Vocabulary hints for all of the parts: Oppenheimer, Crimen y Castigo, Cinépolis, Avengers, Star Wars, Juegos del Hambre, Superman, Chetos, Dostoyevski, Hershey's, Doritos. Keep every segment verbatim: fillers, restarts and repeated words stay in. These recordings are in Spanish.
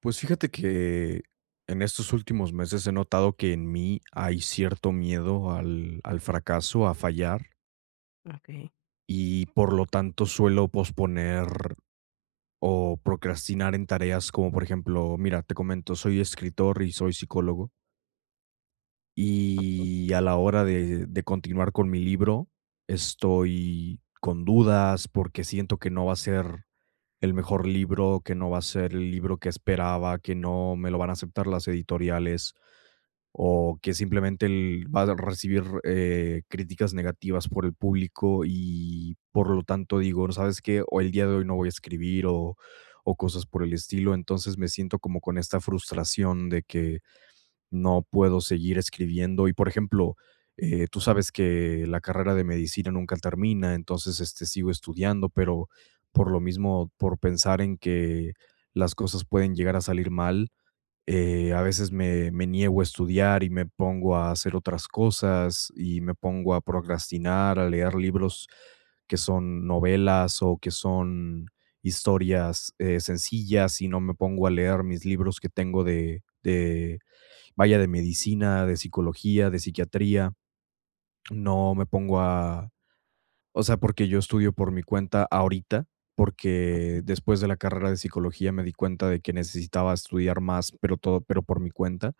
Pues fíjate que en estos últimos meses he notado que en mí hay cierto miedo al, al fracaso, a fallar, Okey, y por lo tanto suelo posponer o procrastinar en tareas como por ejemplo, mira, te comento: soy escritor y soy psicólogo, y a la hora de, de continuar con mi libro estoy con dudas porque siento que no va a ser el mejor libro, que no va a ser el libro que esperaba, que no me lo van a aceptar las editoriales, o que simplemente el- va a recibir eh, críticas negativas por el público y por lo tanto digo, no sabes qué, o el día de hoy no voy a escribir o, o cosas por el estilo. Entonces me siento como con esta frustración de que no puedo seguir escribiendo. Y por ejemplo, eh, tú sabes que la carrera de medicina nunca termina, entonces este, sigo estudiando, pero por lo mismo, por pensar en que las cosas pueden llegar a salir mal, eh, a veces me, me niego a estudiar y me pongo a hacer otras cosas y me pongo a procrastinar, a leer libros que son novelas o que son historias eh, sencillas, y no me pongo a leer mis libros que tengo de, de, vaya, de medicina, de psicología, de psiquiatría. No me pongo a, o sea, porque yo estudio por mi cuenta ahorita, okey. porque después de la carrera de psicología me di cuenta de que necesitaba estudiar más, pero todo, pero por mi cuenta.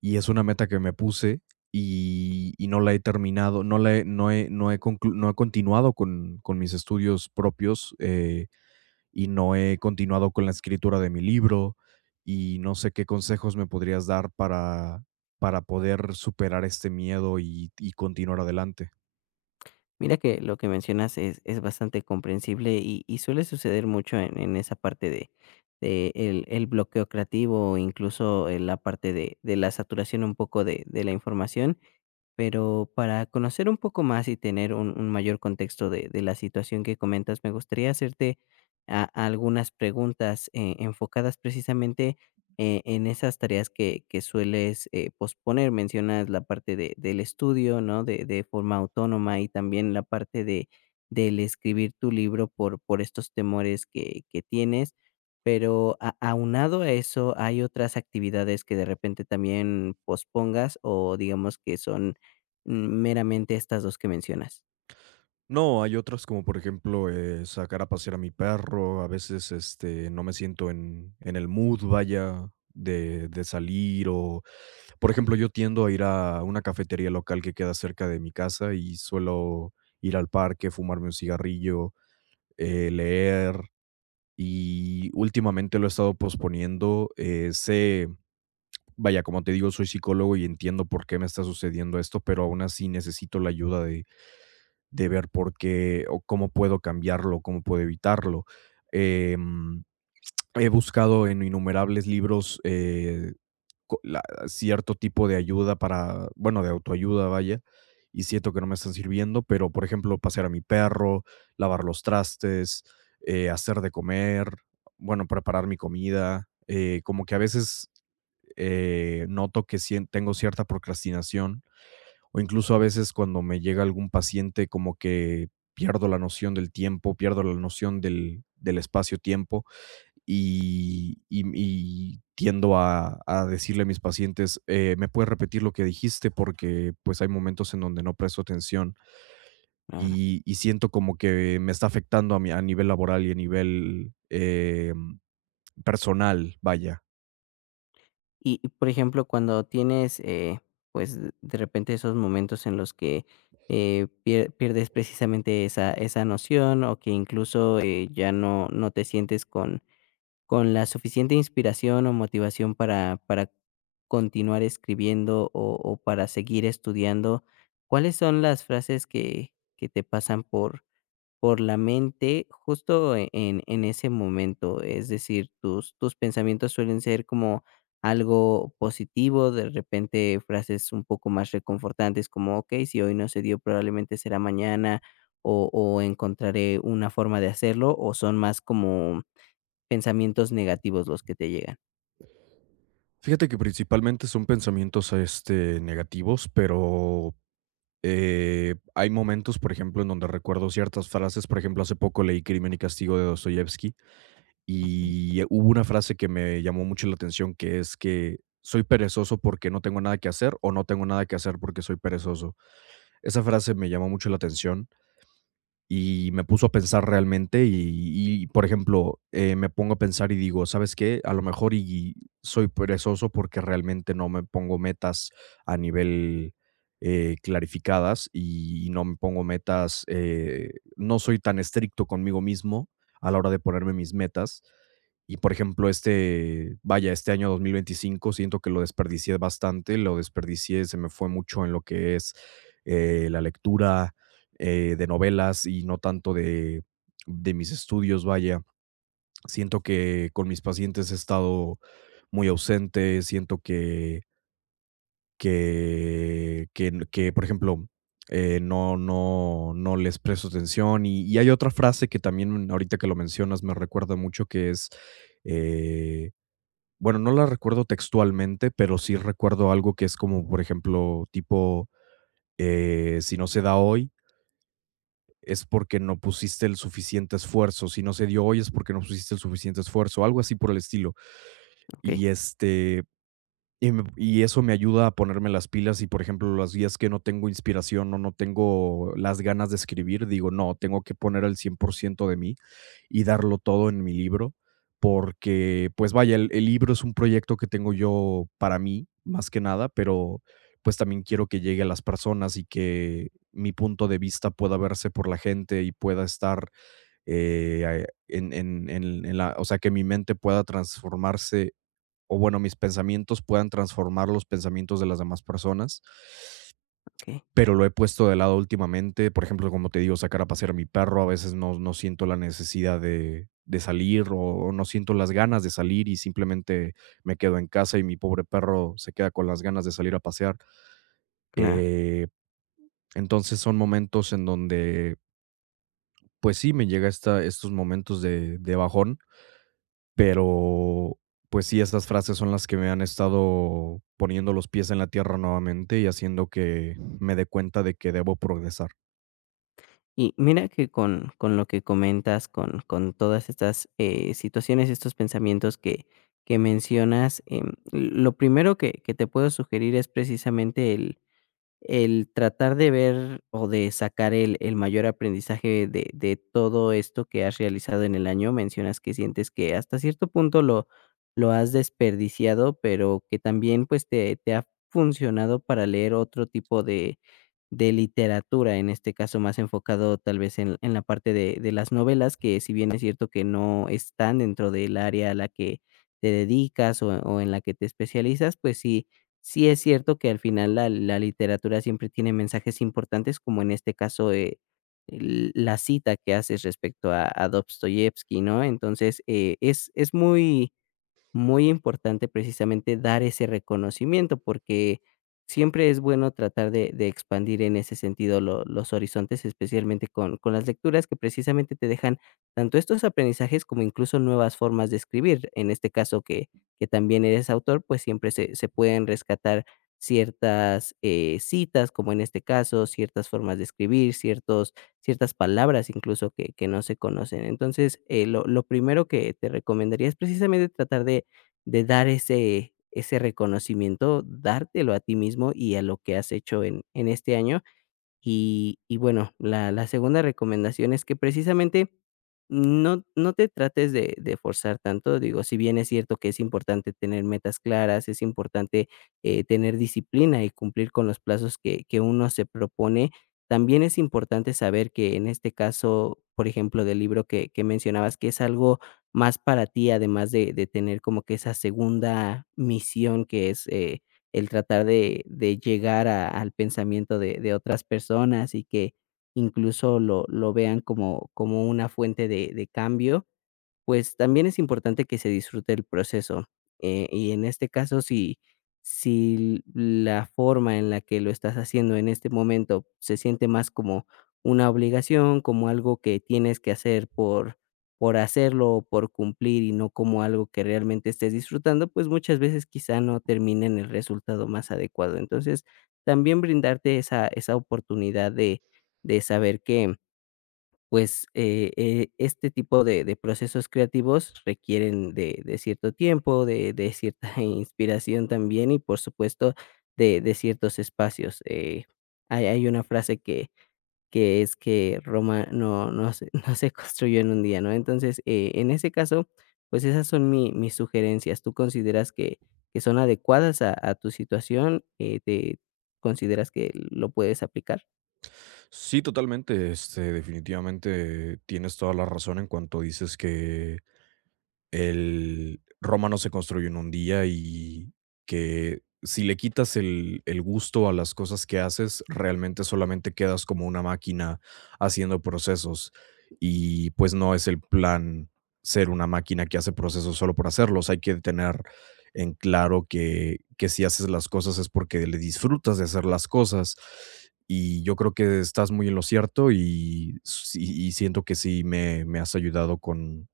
Y es una meta que me puse y, y no la he terminado. No, la he, no, he, no, he conclu- No he continuado con, con mis estudios propios, eh, y no he continuado con la escritura de mi libro, y no sé qué consejos me podrías dar para, para poder superar este miedo y, y continuar adelante. Mira que lo que mencionas es es bastante comprensible y y suele suceder mucho en en esa parte de de el el bloqueo creativo, o incluso en la parte de de la saturación un poco de de la información. Pero para conocer un poco más y tener un, un mayor contexto de, de la situación que comentas, me gustaría hacerte a- algunas preguntas eh, enfocadas precisamente eh, en esas tareas que, que sueles eh, posponer. Mencionas la parte de, del estudio, ¿no? De, de forma autónoma y también la parte de, del escribir tu libro por, por estos temores que, que tienes. Pero a- aunado a eso, hay otras actividades que de repente también pospongas o digamos que son Mm, meramente estas dos que mencionas. No, hay otras, como por ejemplo, eh, sacar a pasear a mi perro. A veces, este, no me siento en en el mood, vaya, de de salir o, por ejemplo, yo tiendo a ir a una cafetería local que queda cerca de mi casa y suelo ir al parque, fumarme un cigarrillo, eh, leer, y últimamente lo he estado posponiendo. Eh, sé, vaya, como te digo, soy psicólogo y entiendo por qué me está sucediendo esto, pero aún así necesito la ayuda de, de ver por qué o cómo puedo cambiarlo, cómo puedo evitarlo. Em, he buscado en innumerables libros eh, co la cierto tipo de ayuda para, bueno, de autoayuda, vaya, y siento que no me están sirviendo. Pero, por ejemplo, pasear a mi perro, lavar los trastes, eh, hacer de comer, bueno, preparar mi comida, eh, como que a veces, eh, noto que sien tengo cierta procrastinación, o incluso a veces cuando me llega algún paciente, como que pierdo la noción del tiempo, pierdo la noción del del espacio-tiempo y, y- y tiendo a, a decirle a mis pacientes, eh, ¿me puedes repetir lo que dijiste? Porque pues hay momentos en donde no presto atención, Claro. y, y siento como que me está afectando a, mi, a nivel laboral y a nivel eh, personal, vaya. Y y, por ejemplo, cuando tienes, eh, pues, de de repente esos momentos en los que, eh, pier pierdes precisamente esa esa noción, o que incluso, eh, ya no no te sientes con con la suficiente inspiración o motivación para para continuar escribiendo, o o para seguir estudiando. ¿Cuáles son las frases que que te pasan por por la mente justo e- en en ese momento? Es decir, tus tus pensamientos suelen ser como algo positivo, de repente frases un poco más reconfortantes como: "Okey, si hoy no se dio, probablemente será mañana, o o encontraré una forma de hacerlo", o son más como pensamientos negativos los que te llegan. Fíjate que principalmente son pensamientos este, negativos, pero Eh, hay momentos, por ejemplo, en donde recuerdo ciertas frases. Por ejemplo, hace poco leí Crimen y Castigo de Dostoyevski Okey, y hubo una frase que me llamó mucho la atención, que es que soy perezoso porque no tengo nada que hacer, o no tengo nada que hacer porque soy perezoso. Esa frase me llamó mucho la atención y me puso a pensar realmente y, y, por ejemplo, eh, me pongo a pensar y digo, ¿sabes qué? A lo mejor y soy perezoso porque realmente no me pongo metas a nivel eh, clarificadas, y, y no me pongo metas, eh, no soy tan estricto conmigo mismo a la hora de ponerme mis metas. Y por ejemplo, este, vaya, este año dos mil veinticinco siento que lo desperdicié bastante, lo desperdicié, se me fue mucho en lo que es eh, la lectura, eh, de novelas y no tanto de, de mis estudios, vaya. Siento que con mis pacientes he estado muy ausente, siento que, que, que, n- que, por ejemplo, eh, no, no, no les presto atención. Y, y hay otra frase que también ahorita que lo mencionas me recuerda mucho, que es, eh, bueno, no la recuerdo textualmente, pero sí recuerdo algo que es como, por ejemplo, tipo, eh, si no se da hoy, es porque no pusiste el suficiente esfuerzo. Si no se dio hoy es porque no pusiste el suficiente esfuerzo, algo así por el estilo. okey, Y este, y, me- y eso me ayuda a ponerme las pilas y, por ejemplo, los días que no tengo inspiración o no tengo las ganas de escribir, digo, no, tengo que poner el cien por ciento de mí y darlo todo en mi libro, porque, pues vaya, el, el libro es un proyecto que tengo yo para mí, más que nada, pero pues también quiero que llegue a las personas y que mi punto de vista pueda verse por la gente y pueda estar eh, en, en en- en la, o sea, que mi mente pueda transformarse, o bueno, mis pensamientos puedan transformar los pensamientos de las demás personas, okey, pero lo he puesto de lado últimamente. Por ejemplo, como te digo, sacar a pasear a mi perro, a veces no, no siento la necesidad de, de salir, o no siento las ganas de salir, y simplemente me quedo en casa y mi pobre perro se queda con las ganas de salir a pasear. claro. Eh, entonces son momentos en donde, pues sí, me llega esta, estos momentos de, de bajón. Pero, pues sí, estas frases son las que me han estado poniendo los pies en la tierra nuevamente y haciendo que me dé cuenta de que debo progresar. Y mira que con, con lo que comentas, con, con todas estas eh, situaciones, estos pensamientos que, que mencionas, em, lo primero que, que te puedo sugerir es precisamente el, el tratar de ver o de sacar el el mayor aprendizaje de de todo esto que has realizado en el año. Mencionas que sientes que hasta cierto punto lo lo has desperdiciado, pero que también, pues, te te ha funcionado para leer otro tipo de de literatura, en este caso, más enfocado tal vez en en la parte de de las novelas, que si bien es cierto que no están dentro del área a la que te dedicas o o en la que te especializas, pues sí, sí es cierto que al final la la literatura siempre tiene mensajes importantes, como en este caso, eh, l la cita que haces respecto a a Dostoyevski, ¿no? Entonces, eh, es es muy muy importante precisamente dar ese reconocimiento, porque siempre es bueno tratar de, de expandir en ese sentido lo- los horizontes, especialmente con, con las lecturas que precisamente te dejan tanto estos aprendizajes como incluso nuevas formas de escribir. En este caso que, que también eres autor, pues siempre se, se pueden rescatar ciertas eh, citas, como en este caso, ciertas formas de escribir, ciertos, ciertas palabras incluso que, que no se conocen. Entonces, eh, lo, lo primero que te recomendaría es precisamente tratar de de dar ese ese reconocimiento, dártelo a ti mismo y a lo que has hecho en en este año. Y y bueno, la la segunda recomendación es que precisamente no no te trates de de forzar tanto, digo, si bien es cierto que es importante tener metas claras, es importante, eh, tener disciplina y cumplir con los plazos que que uno se propone, también es importante saber que en este caso, por ejemplo, del libro que que mencionabas, que es algo más para ti, además de de tener como que esa segunda misión que es, eh, el tratar de de llegar a al pensamiento de de otras personas y que incluso lo lo vean como como una fuente de de cambio, pues también es importante que se disfrute el proceso. Eh, y en este caso, si, si la forma en la que lo estás haciendo en este momento se siente más como una obligación, como algo que tienes que hacer por, por hacerlo o por cumplir y no como algo que realmente estés disfrutando, pues muchas veces quizá no termina en el resultado más adecuado. Entonces, también brindarte esa, esa oportunidad de, de saber que pues, eh eh, este tipo de de procesos creativos requieren de de cierto tiempo, de de cierta inspiración también y, por supuesto, de de ciertos espacios. Eh, hay hay una frase que que es que Roma no no se no se construyó en un día, ¿no? Entonces, eh, en ese caso, pues, esas son mi mis sugerencias. ¿Tú consideras que que son adecuadas a a tu situación? Eh, ¿te consideras que lo puedes aplicar? Sí, totalmente, este, definitivamente tienes toda la razón en cuanto dices que el Roma no se construyó en un día, y que si le quitas el, el gusto a las cosas que haces, realmente solamente quedas como una máquina haciendo procesos, y pues no es el plan ser una máquina que hace procesos solo por hacerlos. Hay que tener en claro que, que si haces las cosas es porque le disfrutas de hacer las cosas, y yo creo que estás muy en lo cierto y, s- y- y siento que sí me, me has ayudado con,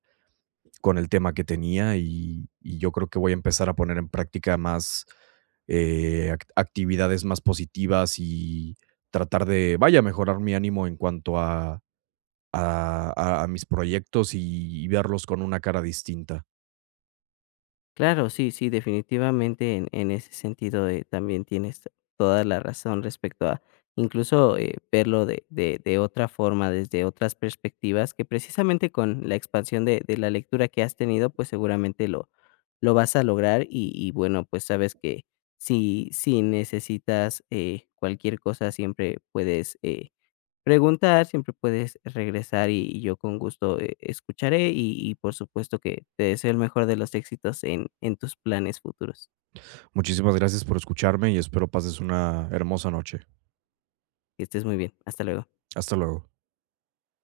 con el tema que tenía, y y yo creo que voy a empezar a poner en práctica más, eh, ac actividades más positivas, y tratar de, vaya, mejorar mi ánimo en cuanto a a a a mis proyectos y y verlos con una cara distinta. Claro, sí, sí, definitivamente en, en ese sentido eh, también tienes toda la razón respecto a incluso eh, verlo de, de, de otra forma, desde otras perspectivas, que precisamente con la expansión de, de la lectura que has tenido, pues seguramente lo, lo vas a lograr y, y bueno, pues sabes que si, si necesitas eh, cualquier cosa, siempre puedes... eh, preguntar, siempre puedes regresar y y yo con gusto, eh, escucharé y y por supuesto que te deseo el mejor de los éxitos en en tus planes futuros. Muchísimas gracias por escucharme y espero pases una hermosa noche. Que estés muy bien. Hasta luego. Hasta luego.